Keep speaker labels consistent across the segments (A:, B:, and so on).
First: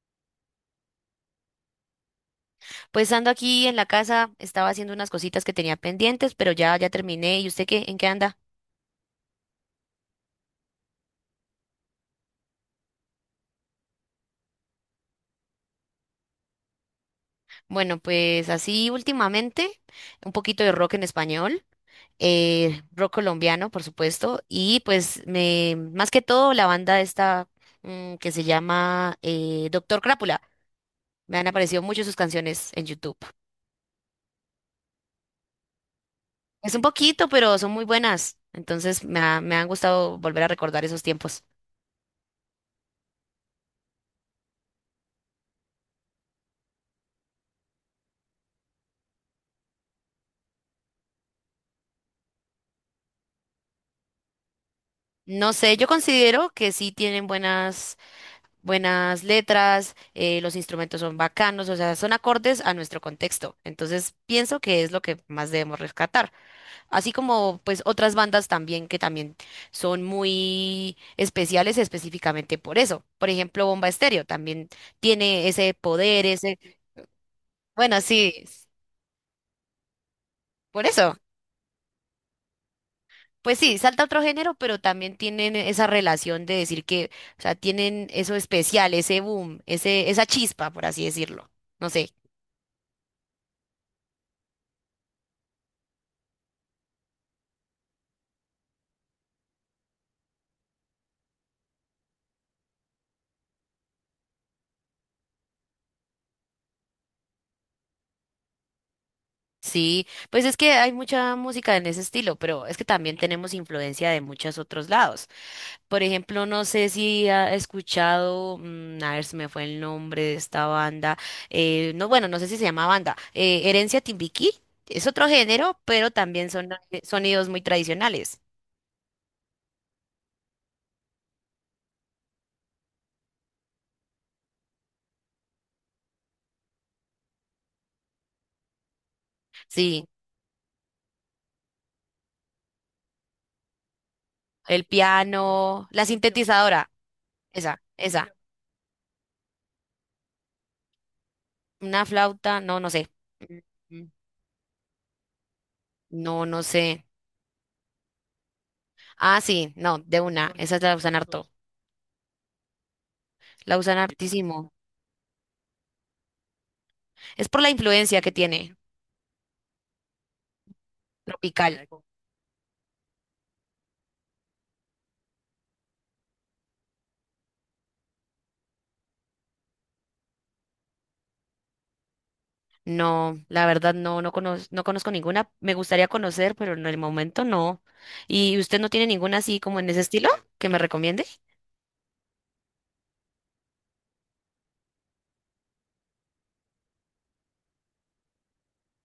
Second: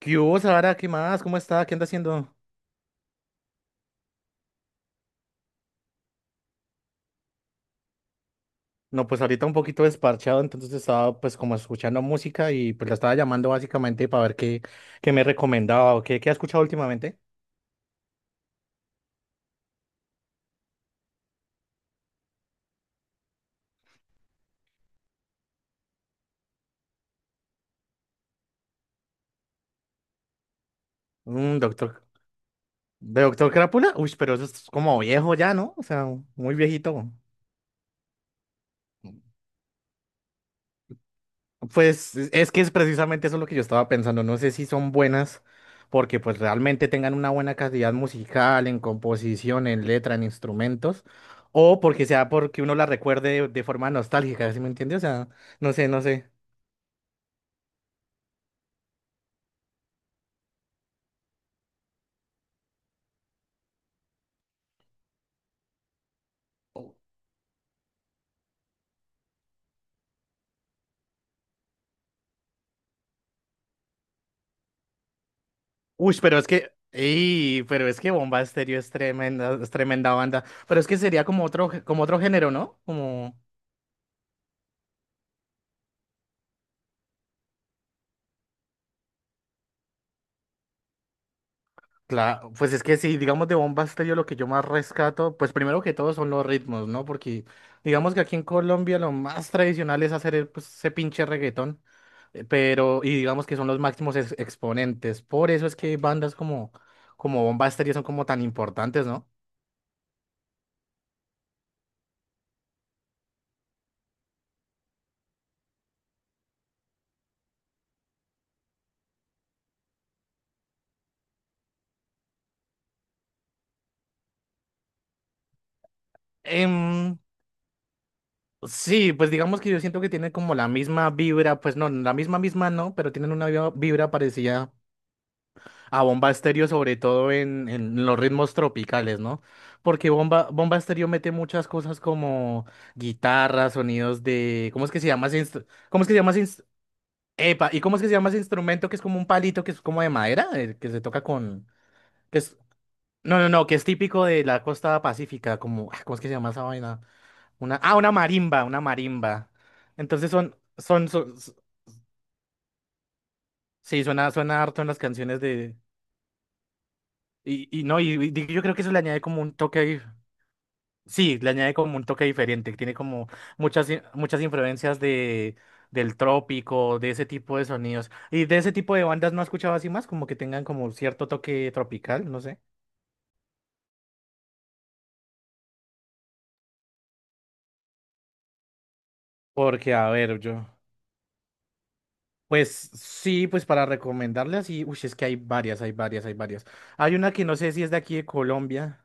A: ¿Qué hubo, Sara? ¿Qué más? ¿Cómo está? ¿Qué anda haciendo?
B: Pues ando aquí en la casa, estaba haciendo unas cositas que tenía pendientes, pero ya terminé. ¿Y usted qué? ¿En qué anda?
A: No, pues ahorita un poquito desparchado, entonces estaba pues como escuchando música y pues la estaba llamando básicamente para ver qué me recomendaba o qué ha escuchado últimamente.
B: Bueno, pues así últimamente, un poquito de rock en español, rock colombiano, por supuesto, y pues me más que todo la banda esta que se llama Doctor Crápula. Me han
A: Un
B: aparecido mucho
A: doctor,
B: sus canciones en YouTube.
A: ¿de Doctor Crápula? Uy, pero eso es como viejo ya, ¿no? O sea, muy
B: Es un
A: viejito.
B: poquito, pero son muy buenas. Entonces me han gustado volver a recordar esos tiempos.
A: Pues es que es precisamente eso lo que yo estaba pensando. No sé si son buenas porque pues realmente tengan una buena calidad musical, en composición, en letra, en instrumentos, o porque sea porque uno la recuerde de forma nostálgica, ¿sí me entiendes? O sea,
B: No sé, yo
A: no sé.
B: considero que sí tienen buenas letras, los instrumentos son bacanos, o sea, son acordes a nuestro contexto. Entonces, pienso que es lo que más debemos rescatar. Así como pues otras bandas también que también son muy especiales específicamente por eso. Por ejemplo, Bomba Estéreo también tiene ese
A: Uy,
B: poder,
A: pero es
B: ese,
A: que, pero
B: bueno,
A: es que
B: sí,
A: Bomba Estéreo es tremenda banda. Pero
B: por
A: es que
B: eso.
A: sería como otro, como otro género, ¿no? Como
B: Pues sí, salta otro género, pero también tienen esa relación de decir que, o sea, tienen eso especial, ese boom, ese, esa chispa, por así decirlo. No sé.
A: claro, pues es que si digamos de Bomba Estéreo lo que yo más rescato, pues primero que todo son los ritmos, ¿no? Porque digamos que aquí en Colombia lo más tradicional es hacer pues, ese pinche reggaetón, pero y digamos que son los máximos exponentes. Por eso es que bandas como Bomba Estéreo son como tan importantes, ¿no?
B: Sí, pues es que hay mucha música en ese estilo, pero es que también tenemos influencia de muchos otros lados. Por ejemplo, no sé si ha escuchado, a ver si me fue el nombre de esta banda, no, bueno, no sé si se llama banda, Herencia Timbiquí, es otro género, pero también son
A: Em,
B: sonidos muy tradicionales.
A: sí, pues digamos que yo siento que tienen como la misma vibra, pues no, la misma no, pero tienen una vibra parecida a Bomba Estéreo, sobre todo en los ritmos tropicales, ¿no?
B: Sí,
A: Porque Bomba Estéreo mete muchas cosas como guitarras, sonidos de.
B: el piano,
A: ¿Cómo
B: la
A: es que se llama ese
B: sintetizadora,
A: epa, ¿y
B: esa,
A: cómo es que se llama
B: esa,
A: ese instrumento que es como un palito que es como de madera? Que se toca con.
B: una
A: Que es...
B: flauta, no, no sé.
A: No, no,
B: Mm,
A: no, que es
B: mm.
A: típico de la costa pacífica, como. Ah, ¿cómo es que se
B: No,
A: llama
B: no
A: esa vaina?
B: sé.
A: Ah, una marimba, una
B: Ah,
A: marimba.
B: sí, no, de
A: Entonces
B: una,
A: son,
B: esas la
A: son,
B: usan
A: son,
B: harto. La usan
A: sí, suena
B: hartísimo.
A: harto en las canciones de.
B: Es por la
A: Y no,
B: influencia que
A: y yo creo
B: tiene
A: que eso le añade como un toque ahí. Sí, le añade como
B: tropical.
A: un toque diferente, que tiene como muchas influencias del trópico, de ese tipo de sonidos. Y de ese tipo de bandas no he escuchado así más, como que tengan como cierto toque tropical, no sé.
B: No, la verdad no, no conozco, no conozco ninguna. Me gustaría conocer, pero en el momento no. ¿Y usted no tiene ninguna así como en
A: Porque,
B: ese
A: a
B: estilo
A: ver, yo,
B: que me recomiende?
A: pues sí, pues para recomendarle así, uy, es que hay varias, hay varias, hay varias. Hay una que no sé si es de aquí de Colombia,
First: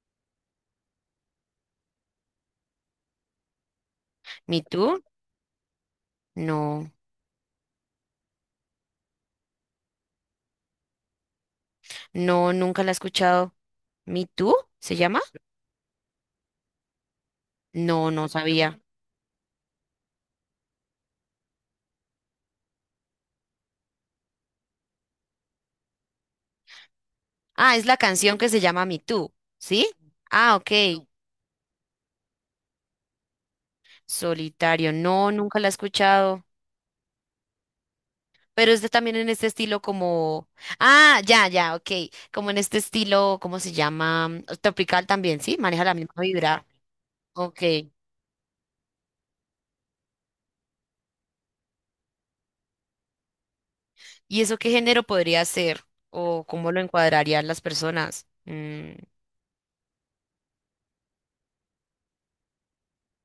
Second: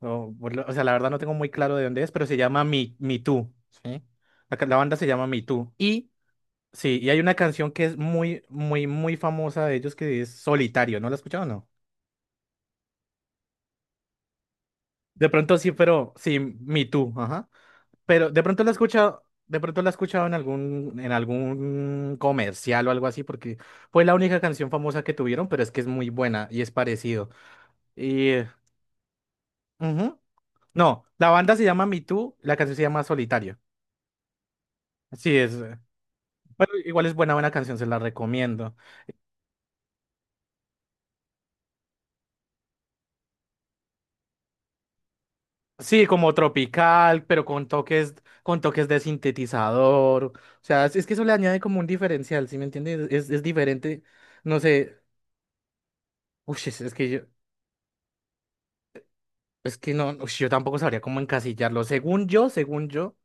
A: o sea, la verdad no tengo muy claro de dónde es, pero se llama Mi Tú, ¿sí?
B: ¿Me
A: La banda
B: Too?
A: se llama Mi. Y
B: No,
A: Sí, y hay una canción que es muy famosa de ellos que es Solitario, ¿no la has escuchado o no?
B: no, nunca la he escuchado. ¿Me Too? ¿Se llama?
A: De pronto sí, pero sí, Me Too, ajá.
B: No, no
A: Pero de pronto la he
B: sabía.
A: escuchado, de pronto la he escuchado en en algún comercial o algo así, porque fue la única canción famosa que tuvieron, pero es que es muy buena y es parecido.
B: Ah, es la
A: Y,
B: canción
A: eh,
B: que se llama Me Too, ¿sí?
A: ujú.
B: Ah, ok.
A: No, la banda se llama Me Too, la canción se llama Solitario.
B: Solitario. No,
A: Sí, es,
B: nunca la he
A: eh,
B: escuchado.
A: bueno, igual es buena, buena canción, se la
B: Pero
A: recomiendo.
B: es de también en este estilo como... Ah, ya, ya, ok. Como en este estilo, ¿cómo se llama? Tropical también, ¿sí? Maneja la
A: Sí,
B: misma
A: como
B: vibra.
A: tropical, pero
B: Ok.
A: con toques de sintetizador. O sea, es que eso le añade como un diferencial, ¿sí me entiendes? Es diferente,
B: ¿Y eso
A: no
B: qué
A: sé.
B: género podría ser? ¿O
A: Uy,
B: cómo lo
A: es, es que
B: encuadrarían las personas?
A: es que no, ush, yo tampoco sabría cómo encasillarlo. Según yo,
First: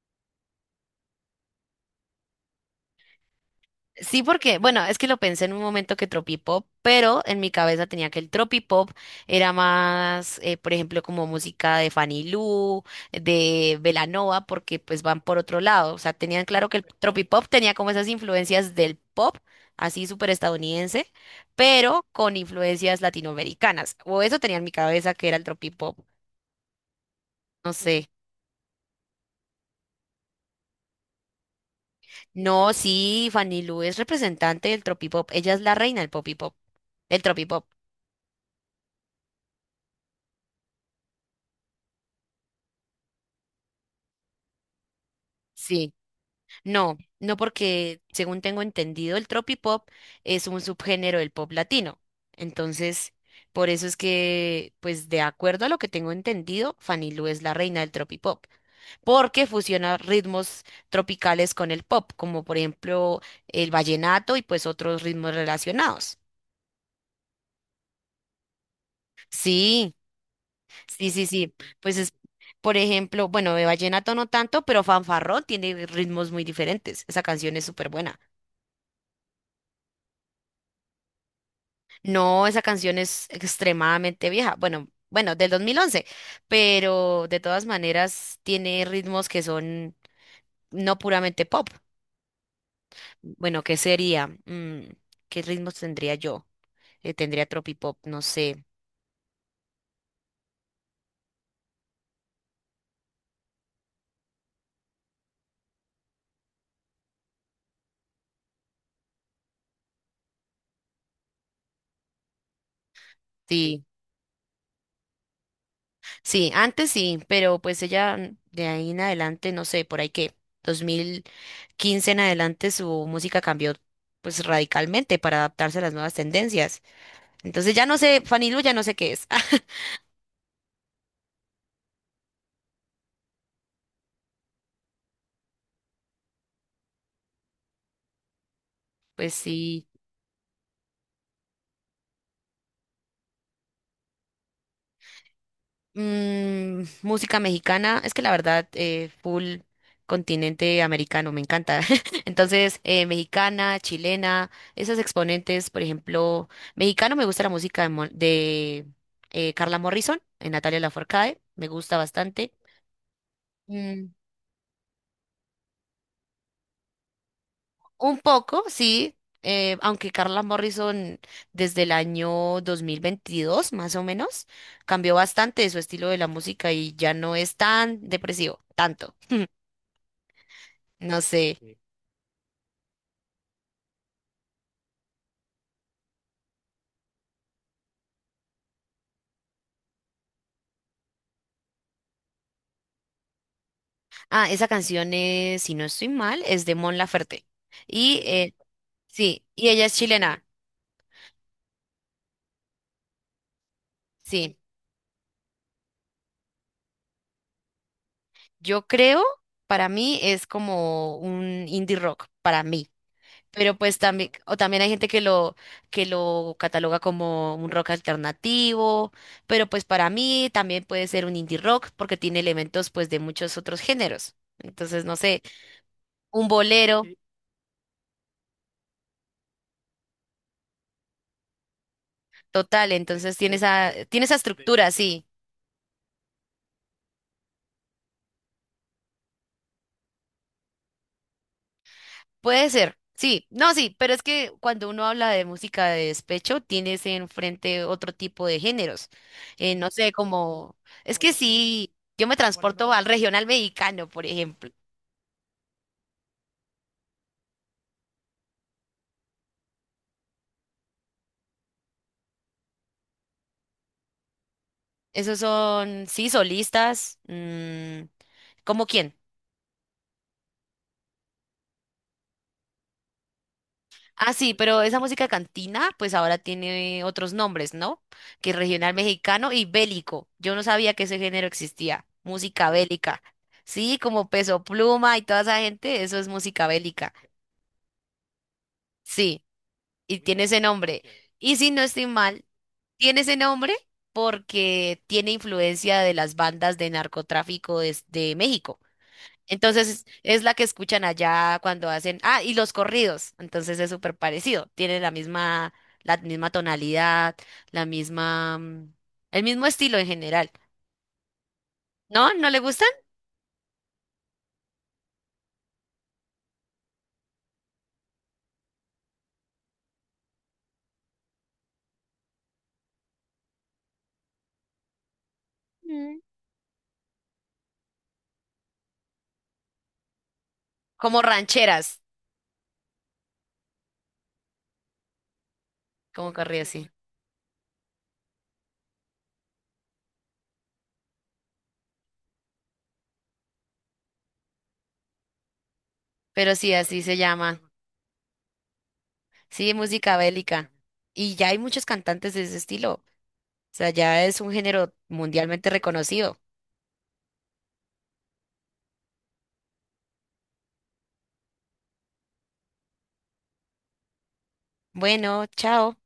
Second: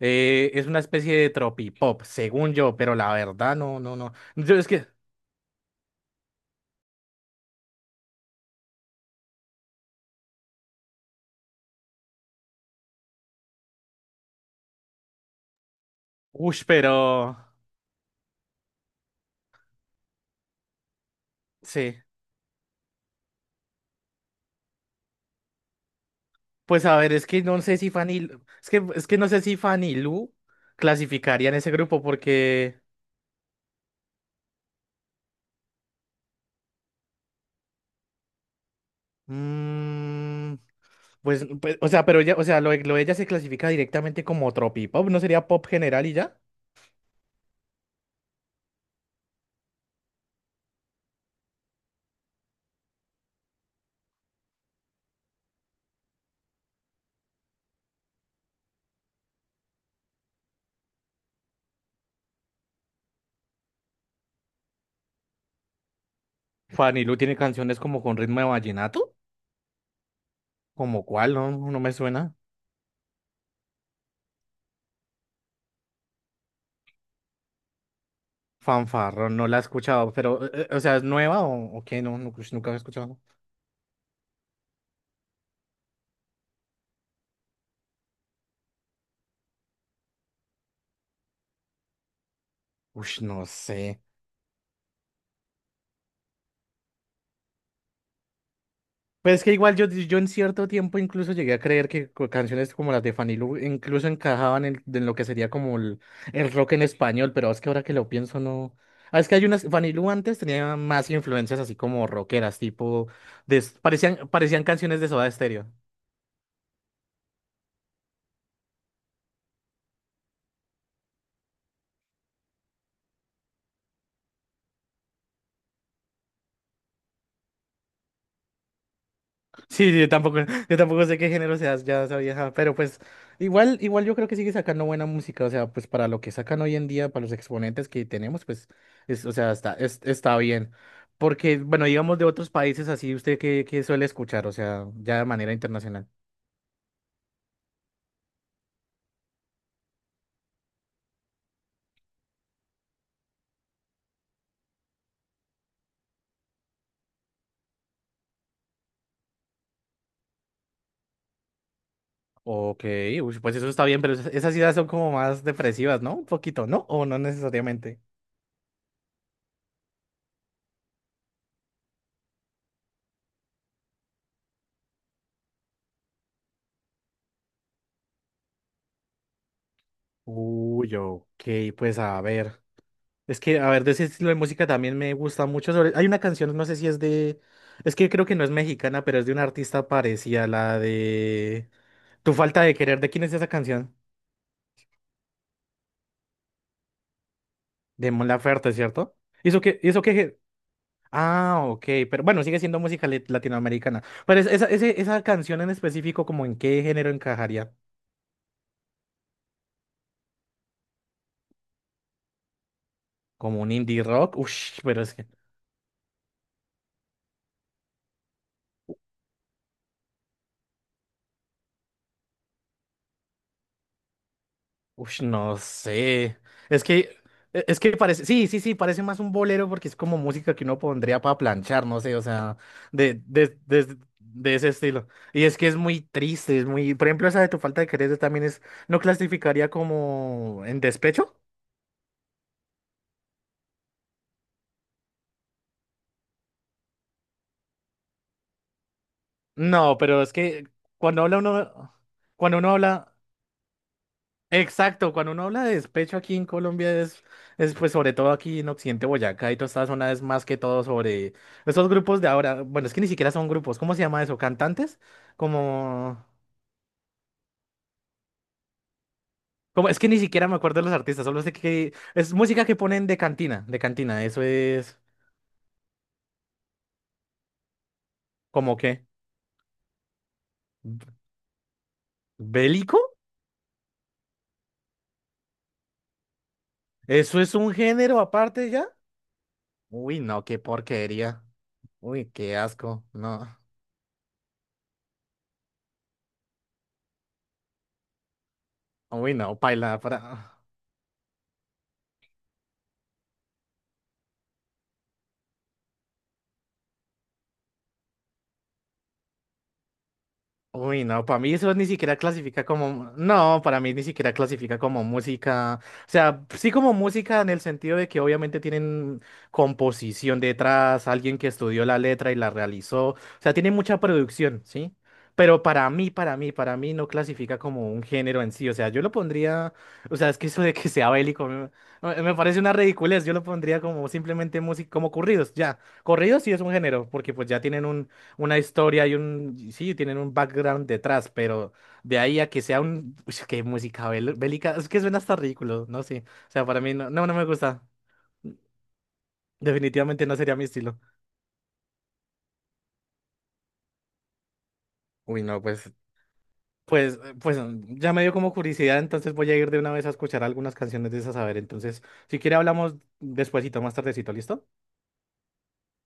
A: es una especie de tropipop, según yo, pero la verdad, no, no, no.
B: Sí,
A: Yo
B: porque,
A: es
B: bueno,
A: que,
B: es que lo pensé en un momento que tropipop, pero en mi cabeza tenía que el tropipop era más, por ejemplo, como música de Fanny Lu, de Belanova, porque pues van por otro lado. O sea, tenían
A: uy,
B: claro que el
A: pero
B: tropipop tenía como esas influencias del pop, así súper estadounidense,
A: sí.
B: pero con influencias latinoamericanas. O eso tenía en mi cabeza que era el tropipop.
A: Pues a ver, es que no
B: No
A: sé si
B: sé.
A: Es que, es que no sé si Fanny Lu clasificaría en ese grupo
B: No,
A: porque.
B: sí, Fanny Lu es representante del tropipop. Ella es la reina del popipop, del tropipop.
A: mm, Pues, pues, o sea, pero ella, o sea, lo de ella se clasifica directamente como tropipop, ¿no sería pop
B: Sí.
A: general y ya?
B: No, no porque, según tengo entendido, el tropipop es un subgénero del pop latino. Entonces, por eso es que, pues de acuerdo a lo que tengo entendido, Fanny Lu es la reina del tropipop, porque fusiona ritmos tropicales con el pop, como por ejemplo el vallenato y pues otros ritmos relacionados.
A: Fanny Lu tiene canciones como con ritmo de vallenato,
B: Sí,
A: como
B: sí, sí,
A: cuál, no,
B: sí.
A: no me
B: Pues es,
A: suena.
B: por ejemplo, bueno, de vallenato no tanto, pero fanfarrón tiene ritmos muy diferentes. Esa canción es súper buena.
A: Fanfarro, no la he escuchado, pero, o sea, ¿es nueva o qué? No, no,
B: No,
A: ush,
B: esa
A: nunca la he
B: canción
A: escuchado.
B: es extremadamente vieja. Bueno, bueno, del 2011. Pero de todas maneras tiene ritmos que son no puramente pop.
A: Uy, no
B: Bueno, ¿qué
A: sé.
B: sería? ¿Qué ritmos tendría yo? Tendría tropipop, no sé.
A: Pues es que igual yo en cierto tiempo incluso llegué a creer que canciones como las de Fanny Lu incluso encajaban en lo que sería como el rock en español, pero es que ahora que lo pienso no... Ah, es que hay unas... Fanny Lu antes tenía más influencias así como rockeras, tipo...
B: Sí,
A: parecían canciones de Soda Stereo.
B: sí, antes sí, pero pues ella de ahí en adelante, no sé, por ahí que 2015 en adelante su música cambió pues radicalmente para adaptarse a las nuevas tendencias. Entonces ya no sé, Fanny Lu ya no sé qué es.
A: Sí, sí, yo tampoco sé qué género seas, ya sabía, ajá, pero pues igual, igual yo creo que sigue sacando buena música, o sea, pues para lo que sacan hoy en día, para los exponentes que tenemos, pues, o
B: Pues
A: sea,
B: sí.
A: está bien. Porque, bueno, digamos de otros países así, ¿usted qué suele escuchar? O sea, ya de manera internacional.
B: Música mexicana, es que la verdad, full continente americano, me encanta. Entonces, mexicana, chilena, esos exponentes, por ejemplo, mexicano me gusta la música de, Carla Morrison, Natalia Lafourcade, me gusta bastante.
A: Ok, uy, pues eso está bien,
B: Mm,
A: pero esas ideas son como más depresivas, ¿no? Un poquito, ¿no? O no necesariamente.
B: un poco, sí, aunque Carla Morrison desde el año 2022 más o menos, cambió bastante su estilo de la música y ya no es tan depresivo, tanto.
A: Uy,
B: No
A: ok,
B: sé.
A: pues a ver. De ese estilo de música también me gusta mucho. Hay una canción, no sé si es de... Es que creo que no es mexicana, pero es de una artista parecida, la de... Tu falta de querer, ¿de quién es esa canción?
B: Ah, esa canción es, si no estoy mal, es de Mon Laferte.
A: De
B: Y
A: Mon Laferte, ¿cierto?
B: sí, y ella es
A: ¿Eso que
B: chilena.
A: Ah, ok, pero bueno, sigue siendo música latinoamericana. Pero
B: Sí,
A: esa canción en específico, ¿como en qué género encajaría?
B: yo creo, para mí es como un indie rock, para mí.
A: ¿Como un
B: Pero pues
A: indie
B: también,
A: rock?
B: o
A: Ush,
B: también hay
A: pero
B: gente
A: es que...
B: que lo cataloga como un rock alternativo, pero pues para mí también puede ser un indie rock porque tiene elementos pues de muchos otros géneros. Entonces, no
A: Ush,
B: sé,
A: no sé.
B: un
A: Es
B: bolero,
A: que,
B: sí,
A: es que parece, sí, sí, sí, parece más un bolero porque es como música que uno pondría para planchar, no sé, o sea,
B: total, entonces tiene esa
A: de ese
B: estructura,
A: estilo.
B: sí.
A: Y es que es muy triste, es muy, por ejemplo, esa de tu falta de querer también es, ¿no clasificaría como en despecho?
B: Puede ser, sí, no, sí, pero es que cuando uno habla de música de despecho, tienes enfrente otro tipo de géneros. No
A: No,
B: sé,
A: pero es que
B: como, es
A: cuando
B: que
A: habla
B: sí,
A: uno,
B: yo me
A: cuando uno
B: transporto al
A: habla...
B: regional mexicano, por ejemplo.
A: Exacto, cuando uno habla de despecho aquí en Colombia es pues sobre todo aquí en Occidente Boyacá y toda esta zona es más que todo sobre esos grupos de ahora, bueno, es que ni siquiera son grupos, ¿cómo se llama eso? ¿Cantantes?
B: Esos son,
A: Como,
B: sí, solistas, ¿cómo quién?
A: como es que ni siquiera me acuerdo de los artistas, solo sé que es música que ponen de cantina,
B: Ah,
A: eso
B: sí, pero esa
A: es
B: música cantina, pues ahora tiene otros nombres, ¿no? Que
A: como
B: regional
A: que
B: mexicano y bélico. Yo no sabía que ese género existía, música
A: bélico,
B: bélica. Sí, como Peso Pluma y toda esa gente, eso es música bélica.
A: eso es un género aparte ya.
B: Sí, y
A: Uy,
B: tiene
A: no, qué
B: ese nombre.
A: porquería.
B: Y si no estoy
A: Uy,
B: mal,
A: qué asco.
B: tiene ese
A: No.
B: nombre porque tiene influencia de las bandas de narcotráfico de, México.
A: Uy, no,
B: Entonces
A: paila
B: es la
A: para
B: que escuchan allá cuando hacen, ah, y los corridos. Entonces es súper parecido. Tiene la misma tonalidad, la misma, el mismo estilo en general.
A: uy, no, para mí eso ni siquiera
B: ¿No? ¿No le
A: clasifica
B: gustan?
A: como, no, para mí ni siquiera clasifica como música, o sea, sí como música en el sentido de que obviamente tienen composición detrás, alguien que estudió la letra y la realizó, o sea, tiene mucha producción, ¿sí? Pero
B: Mm.
A: para mí no clasifica como un género en sí, o sea, yo lo pondría, o sea, es que eso de que sea
B: Como
A: bélico
B: rancheras,
A: me parece una ridiculez, yo lo pondría como simplemente música, como corridos, ya,
B: como
A: corridos sí
B: corrido
A: es un
B: así.
A: género, porque pues ya tienen una historia y un, sí, tienen un background detrás, pero de ahí a que sea un, uy, qué música bélica, es que suena hasta ridículo, no sé, o
B: Pero
A: sea,
B: sí,
A: para mí
B: así
A: no,
B: se
A: no, no me
B: llama.
A: gusta,
B: Sí, música
A: definitivamente no sería mi
B: bélica.
A: estilo.
B: Y ya hay muchos cantantes de ese estilo. Sea, ya es un género
A: Uy, no,
B: mundialmente
A: pues
B: reconocido.
A: pues, pues ya me dio como curiosidad, entonces voy a ir de una vez a escuchar algunas canciones de esas, a ver, entonces, si quiere hablamos despuesito, más tardecito, ¿listo?
B: Bueno, chao.